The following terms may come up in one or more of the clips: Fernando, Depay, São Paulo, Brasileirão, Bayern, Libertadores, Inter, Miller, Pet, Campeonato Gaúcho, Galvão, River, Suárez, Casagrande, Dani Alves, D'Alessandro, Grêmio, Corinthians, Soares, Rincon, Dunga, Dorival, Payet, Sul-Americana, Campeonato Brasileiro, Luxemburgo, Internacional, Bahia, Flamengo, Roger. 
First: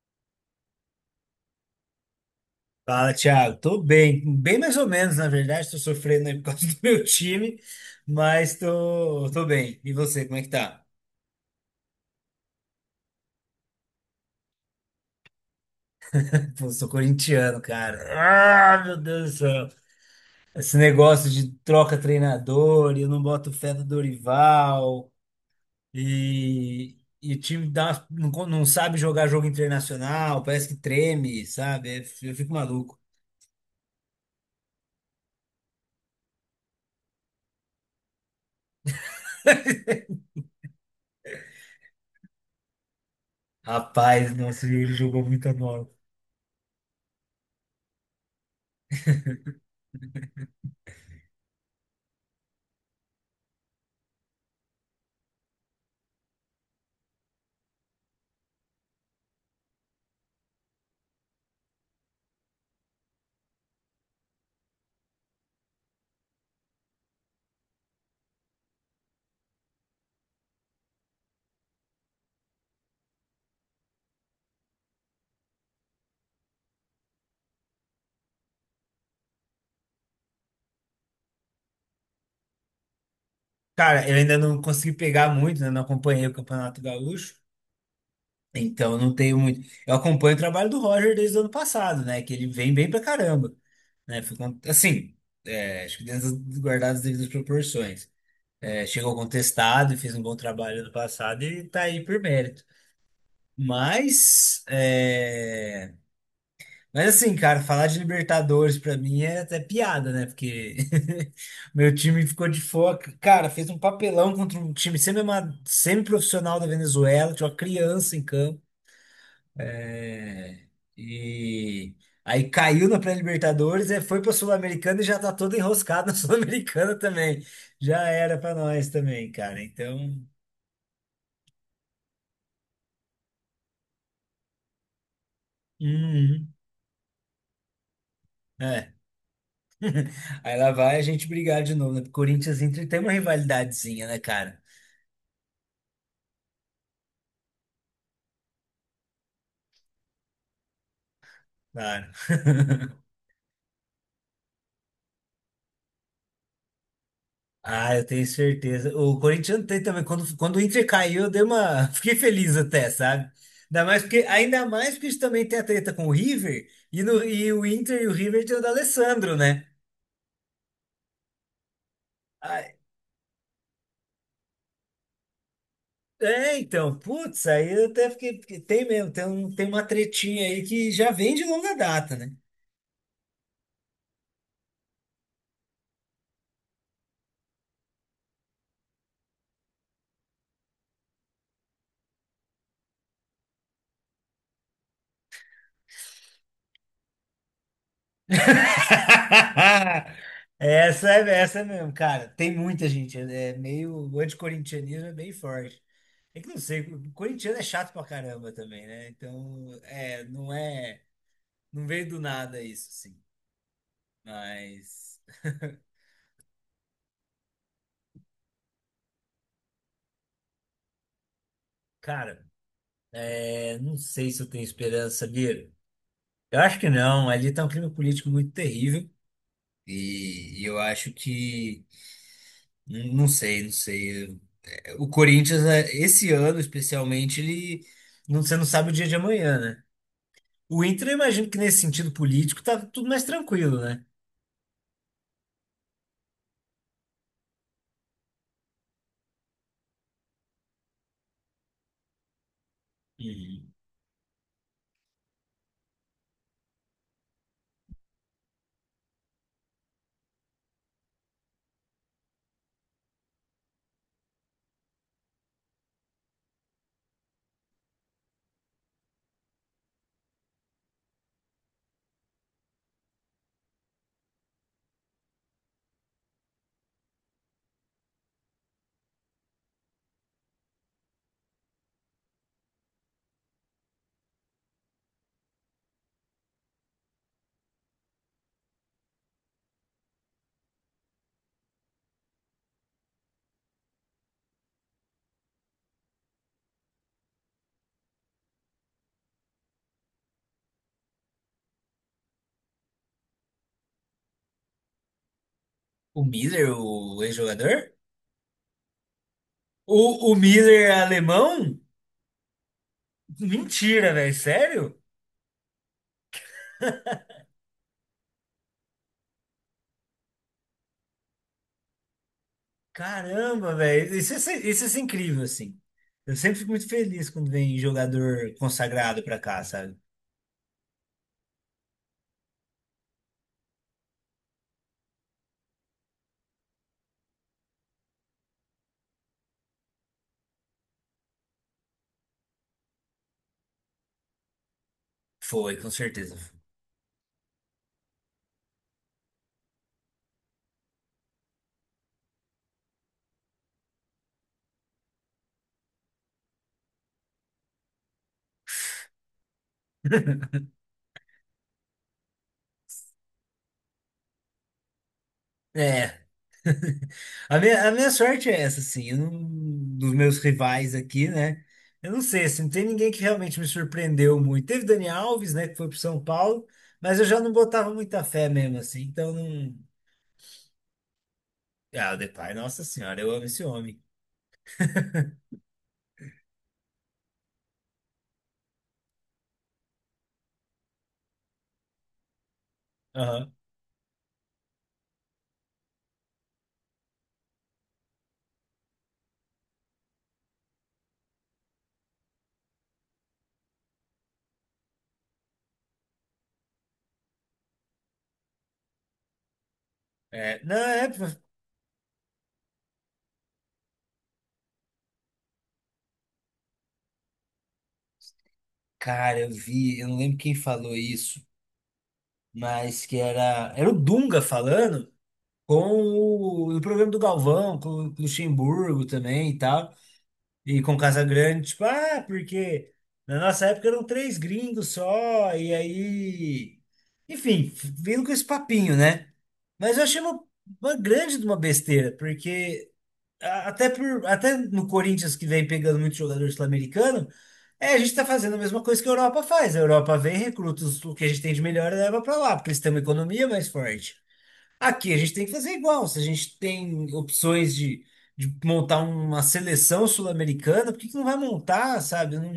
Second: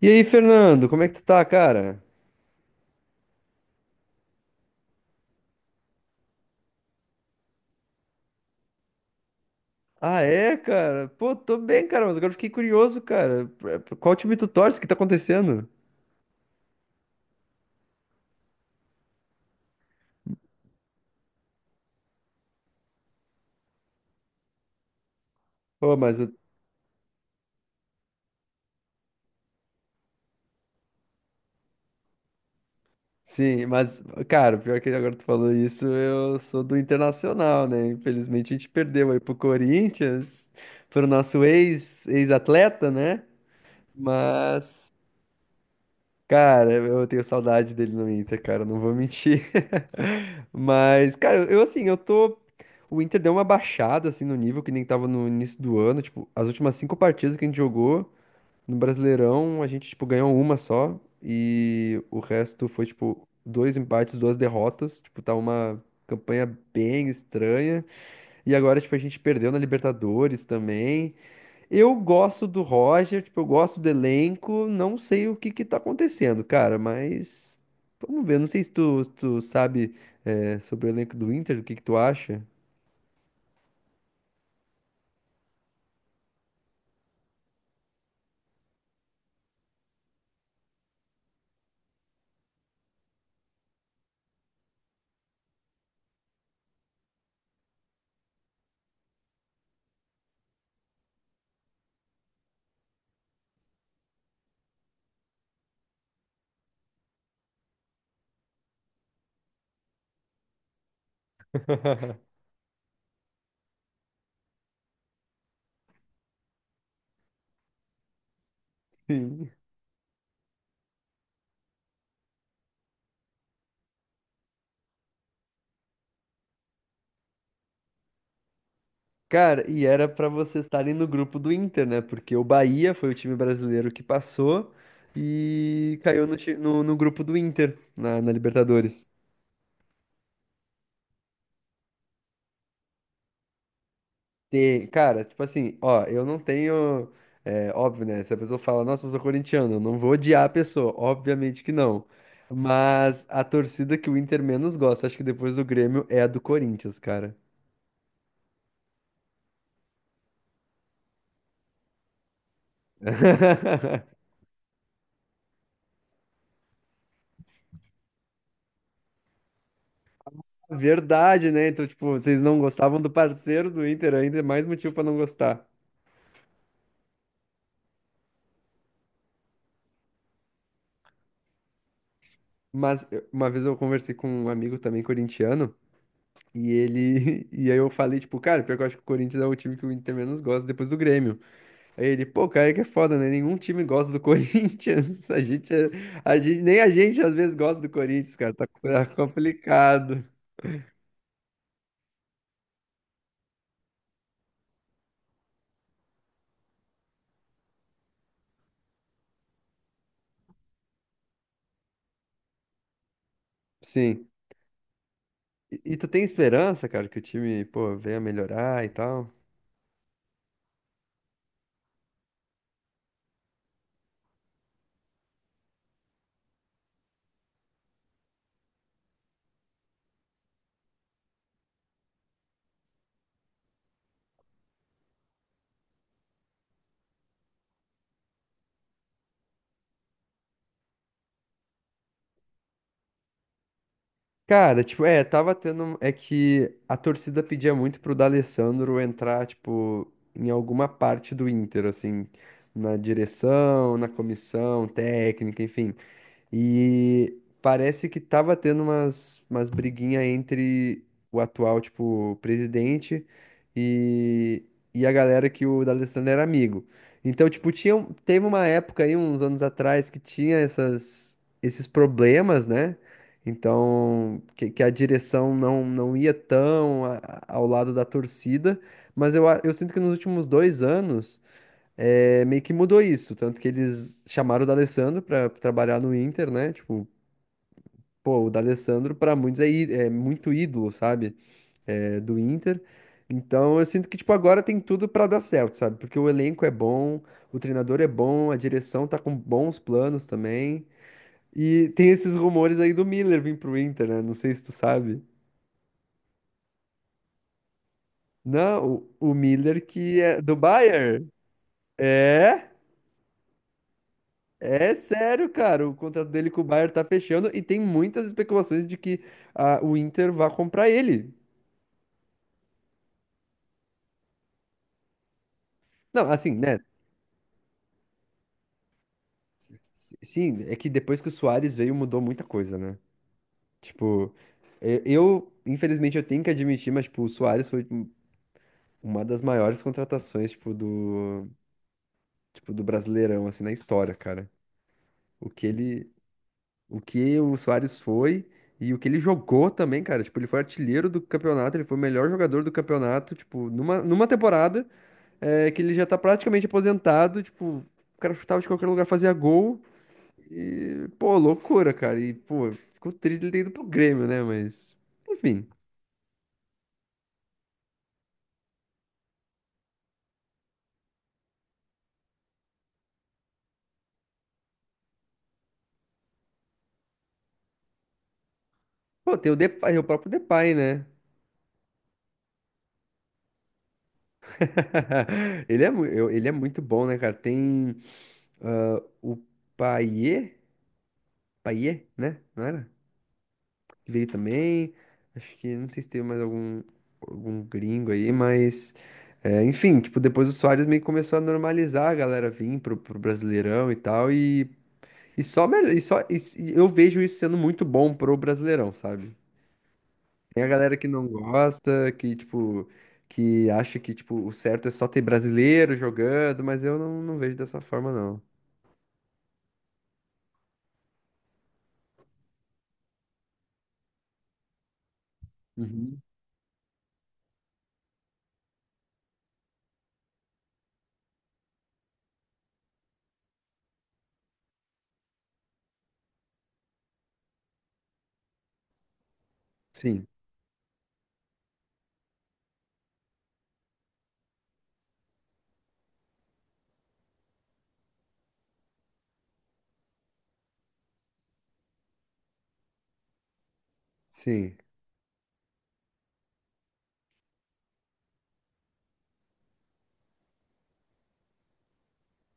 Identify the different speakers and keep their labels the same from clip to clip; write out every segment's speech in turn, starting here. Speaker 1: E aí, Fernando, como é que tu tá, cara?
Speaker 2: Fala, Thiago. Tô bem, bem mais ou menos, na verdade. Tô sofrendo aí por causa do meu time, mas tô bem. E
Speaker 1: Ah,
Speaker 2: você, como é que
Speaker 1: é,
Speaker 2: tá?
Speaker 1: cara? Pô, tô bem, cara, mas agora eu fiquei curioso, cara. Qual time tu torce? O que tá acontecendo?
Speaker 2: Pô, sou corintiano, cara. Ah, meu Deus do céu. Esse negócio de troca treinador, e eu não boto fé no Dorival,
Speaker 1: Pô, mas eu...
Speaker 2: e o time dá, não, não sabe jogar jogo internacional, parece que treme, sabe? Eu fico maluco.
Speaker 1: Sim, mas, cara, pior que agora tu falou isso, eu sou do Internacional, né? Infelizmente a gente perdeu aí pro Corinthians, pro nosso ex-atleta, né?
Speaker 2: Rapaz, nossa,
Speaker 1: Mas
Speaker 2: ele jogou muita bola.
Speaker 1: cara, eu tenho saudade dele no Inter, cara, não vou mentir. Mas, cara, eu tô. O Inter deu uma baixada, assim, no nível que nem tava no início do ano. Tipo, as últimas cinco partidas que a gente jogou no Brasileirão, a gente, tipo, ganhou uma só. E o resto foi, tipo, dois empates, duas derrotas. Tipo, tá uma campanha bem estranha. E agora, tipo, a gente perdeu na Libertadores também. Eu gosto do Roger, tipo, eu gosto do elenco, não sei o que que tá acontecendo, cara, mas vamos ver, não sei se tu sabe, é, sobre o elenco do Inter, o que que tu acha?
Speaker 2: Cara, eu ainda não consegui pegar muito, né? Não acompanhei o Campeonato Gaúcho, então não tenho muito. Eu acompanho o trabalho do Roger desde o ano passado, né? Que ele vem bem pra caramba, né? Assim, acho que dentro das guardadas as devidas proporções. É, chegou contestado, fez um bom trabalho ano passado e tá aí por mérito. Mas, é, mas assim, cara, falar de Libertadores pra mim é até piada, né? Porque meu time ficou de fora. Cara, fez um papelão contra um time semi-profissional da Venezuela, tinha uma criança em campo.
Speaker 1: Sim.
Speaker 2: É, e aí caiu na pré-Libertadores, é, foi pra Sul-Americana e já tá todo enroscado na Sul-Americana também. Já era pra nós também, cara.
Speaker 1: Cara, e era
Speaker 2: Então,
Speaker 1: pra vocês estarem no grupo do Inter, né? Porque o Bahia foi o time brasileiro que passou e caiu no,
Speaker 2: uhum,
Speaker 1: no, no grupo do Inter, na
Speaker 2: é.
Speaker 1: Libertadores.
Speaker 2: Aí lá vai a gente brigar de novo, né? Porque Corinthians e Inter tem uma rivalidadezinha, né, cara?
Speaker 1: Tem, cara, tipo assim, ó, eu não tenho. É, óbvio, né? Se a pessoa fala, nossa, eu sou corintiano, eu não vou odiar a pessoa. Obviamente que não.
Speaker 2: Claro.
Speaker 1: Mas a torcida que o Inter menos gosta, acho que depois do Grêmio, é a do Corinthians, cara.
Speaker 2: Ah, eu tenho certeza. O Corinthians tem também. Quando o Inter caiu, eu dei uma. Fiquei feliz até, sabe? Ainda mais porque a gente também tem a treta com o River. E, no, e o Inter e o River tem o D'Alessandro, né?
Speaker 1: Verdade, né? Então, tipo, vocês não
Speaker 2: Ai,
Speaker 1: gostavam do parceiro do Inter ainda, é mais motivo pra não gostar.
Speaker 2: é, então. Putz, aí eu até fiquei, porque tem mesmo. Tem, um, tem uma tretinha aí que já vem de longa data, né?
Speaker 1: Mas uma vez eu conversei com um amigo também corintiano, e ele. E aí eu falei, tipo, cara, pior que eu acho que o Corinthians é o time que o Inter menos gosta depois do Grêmio. Aí ele, pô, cara, é que é foda, né? Nenhum time gosta do Corinthians. A gente, a gente, nem a gente às vezes gosta do Corinthians, cara. Tá complicado.
Speaker 2: Essa é mesmo, cara. Tem muita gente. É é meio. O anticorintianismo é bem forte. É que não sei, o corintiano é chato pra caramba também, né? Então, é, não veio do nada isso, assim.
Speaker 1: Sim.
Speaker 2: Mas,
Speaker 1: E tu tem esperança, cara, que o time, pô, venha melhorar e tal?
Speaker 2: cara, é, não sei se eu tenho esperança, sabia? Eu acho que não, ali tá um clima político muito terrível. E eu acho que, não sei, não sei. O Corinthians, é, esse ano especialmente, ele, não, você não sabe o dia de amanhã, né? O Inter, eu imagino que nesse sentido político tá tudo mais tranquilo, né?
Speaker 1: Cara, tipo, é, É que a torcida pedia muito pro D'Alessandro entrar, tipo, em alguma parte do Inter, assim, na
Speaker 2: E
Speaker 1: direção, na comissão técnica, enfim. E parece que tava tendo umas briguinhas entre o atual, tipo, presidente e, e a galera que o D'Alessandro era amigo. Então, tipo, teve uma época aí, uns anos atrás, que tinha esses problemas, né? Então, que a direção não ia tão ao lado da torcida. Mas eu sinto que nos últimos 2 anos é, meio que mudou isso. Tanto que eles chamaram o D'Alessandro pra trabalhar no Inter, né? Tipo, pô, o D'Alessandro pra muitos é muito ídolo, sabe? É, do Inter. Então eu sinto que, tipo, agora tem tudo pra dar certo, sabe? Porque o elenco é bom, o treinador é bom, a direção tá com bons planos também. E tem esses rumores aí do Miller vir pro Inter, né? Não sei se tu sabe.
Speaker 2: o Miller, o ex-jogador?
Speaker 1: Não, o Miller que
Speaker 2: O
Speaker 1: é do
Speaker 2: Miller é
Speaker 1: Bayern.
Speaker 2: alemão?
Speaker 1: É?
Speaker 2: Mentira, velho.
Speaker 1: É
Speaker 2: Sério?
Speaker 1: sério, cara. O contrato dele com o Bayern tá fechando e tem muitas especulações de que ah, o Inter vá comprar ele.
Speaker 2: Caramba, velho. Isso, isso é incrível, assim.
Speaker 1: Não,
Speaker 2: Eu
Speaker 1: assim,
Speaker 2: sempre fico
Speaker 1: né?
Speaker 2: muito feliz quando vem jogador consagrado pra cá, sabe?
Speaker 1: Sim, é que depois que o Suárez veio mudou muita coisa, né? Tipo, infelizmente eu tenho que admitir, mas tipo, o Suárez foi um- uma das maiores contratações, tipo, do Brasileirão assim na história, cara. O que
Speaker 2: Foi, com
Speaker 1: ele,
Speaker 2: certeza.
Speaker 1: o que o Suárez foi e o que ele jogou também, cara. Tipo, ele foi artilheiro do campeonato, ele foi o melhor jogador do campeonato, tipo, numa temporada. É que ele já tá praticamente aposentado, tipo, o cara chutava de qualquer lugar, fazia gol. E, pô, loucura, cara. E, pô, ficou triste ele ter ido pro Grêmio, né? Mas, enfim.
Speaker 2: É. A minha sorte é essa, assim. Eu não- Dos meus rivais aqui, né? Eu não sei, assim, não tem ninguém que realmente me surpreendeu muito. Teve Dani Alves, né, que foi pro São Paulo, mas eu já não botava muita fé mesmo, assim. Então,
Speaker 1: Pô, tem o
Speaker 2: não.
Speaker 1: Depay, o próprio Depay, né?
Speaker 2: Ah, o Depay, nossa senhora, eu amo esse homem.
Speaker 1: Ele é, ele é muito bom, né, cara? Tem ah, o Payet, Payet, né? Não era?
Speaker 2: Aham.
Speaker 1: Que veio também. Acho que não sei se teve mais algum, algum gringo aí, mas é, enfim, tipo, depois o Soares meio que começou a normalizar a galera vir pro, pro Brasileirão e tal, e só melhor, e só e se- eu vejo isso sendo muito bom pro Brasileirão, sabe?
Speaker 2: É,
Speaker 1: Tem a
Speaker 2: não,
Speaker 1: galera que
Speaker 2: é,
Speaker 1: não gosta, que tipo, que acha que tipo, o certo é só ter brasileiro jogando, mas eu não vejo dessa forma, não.
Speaker 2: cara, eu vi, eu não lembro quem falou isso, mas era o Dunga falando com
Speaker 1: Uhum.
Speaker 2: o programa do Galvão, com, o Luxemburgo também e tal, e com o Casagrande, tipo, ah, porque na nossa época eram três gringos só, e aí, enfim, vindo com esse papinho, né? Mas eu achei
Speaker 1: Sim,
Speaker 2: uma grande de uma besteira, porque até por, até no Corinthians que vem pegando muito jogador sul-americano, é, a gente está fazendo a mesma coisa que a Europa faz. A Europa vem, recruta o que a gente tem de melhor e leva para lá, porque eles têm uma economia mais forte.
Speaker 1: sim.
Speaker 2: Aqui a gente tem que fazer igual. Se a gente tem opções de montar uma seleção sul-americana, por que que não vai montar, sabe? Não,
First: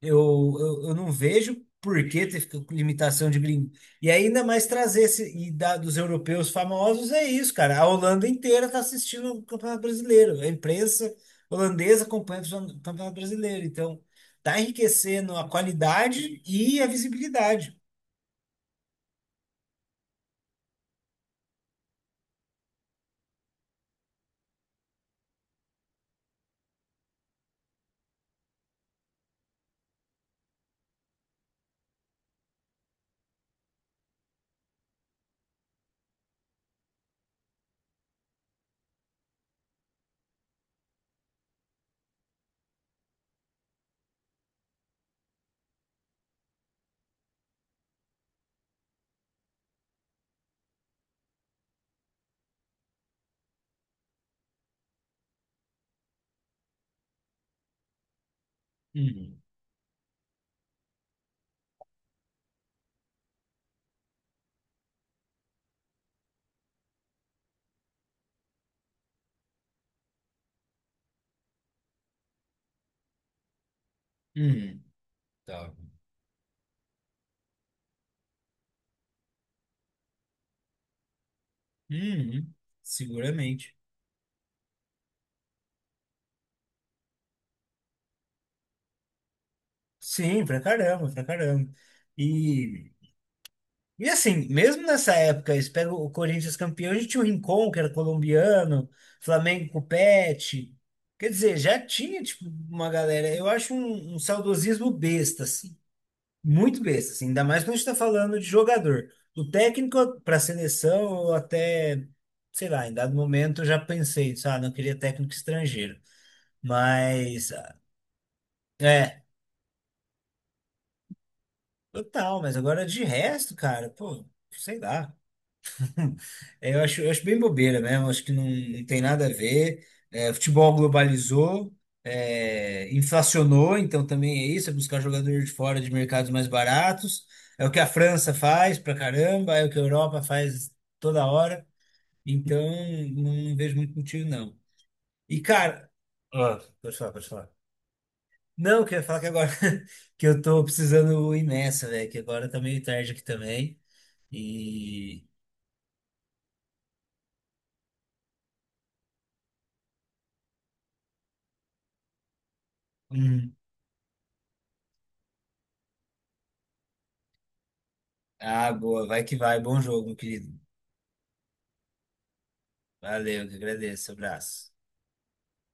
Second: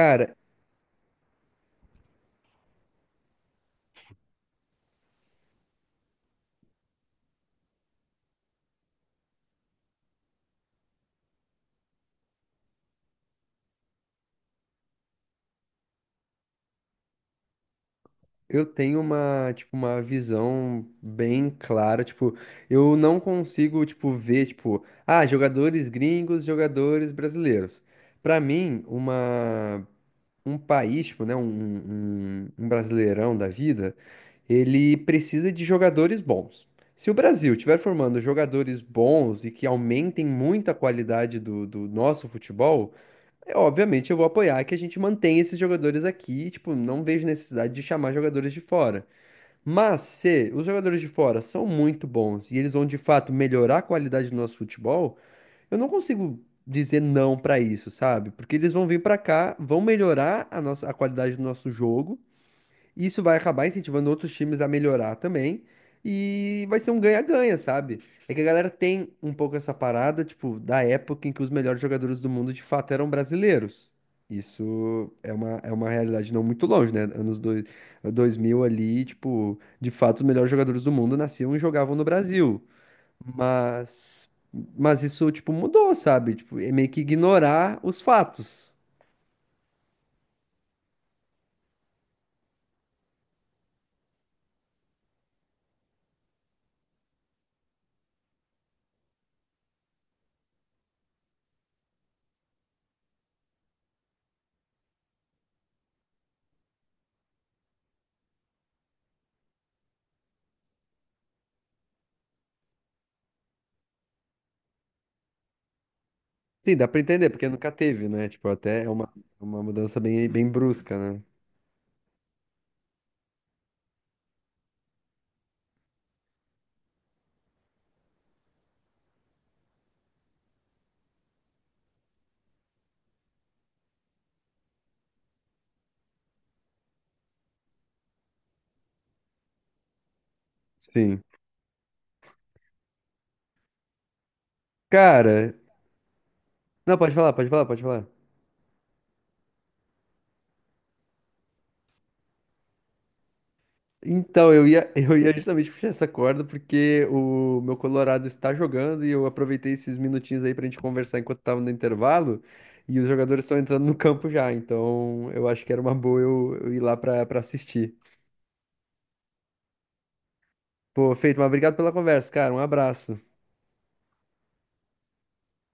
Speaker 2: eu, eu não vejo por que ter ficado limitação de gringo. E ainda mais trazer esse, e da, dos europeus famosos é isso, cara. A Holanda inteira está assistindo o Campeonato Brasileiro. A imprensa holandesa acompanha o Campeonato Brasileiro. Então, tá enriquecendo a qualidade e a visibilidade.
Speaker 1: eu tenho uma, tipo, uma visão bem clara, tipo, eu não consigo, tipo, ver, tipo, ah, jogadores gringos, jogadores brasileiros. Pra mim, uma, um país, tipo, né, um brasileirão da vida, ele precisa de jogadores bons. Se o Brasil estiver formando jogadores bons e que aumentem muito a qualidade do nosso futebol, é, obviamente eu vou apoiar que a gente mantenha esses jogadores aqui, tipo, não vejo necessidade de chamar jogadores de fora. Mas se os jogadores de fora são muito bons e eles vão de fato melhorar a qualidade do nosso futebol, eu não consigo dizer não pra isso, sabe? Porque eles vão vir pra
Speaker 2: Uhum,
Speaker 1: cá, vão melhorar a nossa a qualidade do nosso jogo, isso vai acabar incentivando outros times a melhorar também. E vai ser um ganha-ganha, sabe? É que a galera tem um pouco essa parada, tipo, da época em que os melhores jogadores do mundo de fato eram brasileiros.
Speaker 2: uhum,
Speaker 1: Isso é
Speaker 2: tá.
Speaker 1: uma realidade não muito longe, né? 2000 ali, tipo, de fato os melhores jogadores do mundo nasciam e jogavam no
Speaker 2: Uhum,
Speaker 1: Brasil.
Speaker 2: seguramente.
Speaker 1: Mas, mas isso, tipo, mudou, sabe? Tipo, é meio que ignorar os fatos.
Speaker 2: Sim, pra caramba, pra caramba. E assim, mesmo nessa época, eles pegam o Corinthians campeão, a gente tinha o Rincon, que era colombiano, Flamengo com o Pet. Quer dizer, já tinha, tipo, uma galera. Eu acho um saudosismo besta, assim. Muito besta, assim. Ainda mais quando a gente tá falando de jogador. O técnico para seleção, eu até, sei lá, em dado momento eu já pensei, sabe, não queria técnico estrangeiro.
Speaker 1: Sim, dá pra entender, porque
Speaker 2: Mas,
Speaker 1: nunca teve, né? Tipo, até é
Speaker 2: é,
Speaker 1: uma mudança bem, bem brusca, né?
Speaker 2: total. Mas agora de resto, cara, pô, sei lá. É, eu acho, eu acho bem bobeira mesmo, acho que não, não tem nada a ver. É, futebol globalizou, é, inflacionou, então também é isso, é buscar jogador de fora de mercados mais baratos. É o que a França faz pra caramba, é o que a Europa faz
Speaker 1: Sim.
Speaker 2: toda hora. Então, não, não vejo muito motivo, não. E,
Speaker 1: Cara,
Speaker 2: cara, ó,
Speaker 1: não,
Speaker 2: pode falar,
Speaker 1: pode
Speaker 2: pode
Speaker 1: falar, pode
Speaker 2: falar.
Speaker 1: falar, pode falar.
Speaker 2: Não, eu queria falar que agora que eu tô precisando ir nessa, velho, que agora tá meio tarde aqui também.
Speaker 1: Então, eu ia, eu
Speaker 2: E.
Speaker 1: ia justamente puxar essa corda porque o meu Colorado está jogando e eu aproveitei esses minutinhos aí pra gente conversar enquanto tava no intervalo e os jogadores
Speaker 2: Hum,
Speaker 1: estão entrando no campo já, então eu acho que era uma boa eu ir lá pra, pra assistir.
Speaker 2: ah, boa. Vai que vai. Bom jogo, meu querido.
Speaker 1: Pô, feito, mas obrigado pela conversa, cara. Um abraço.
Speaker 2: Valeu, que agradeço. Abraço.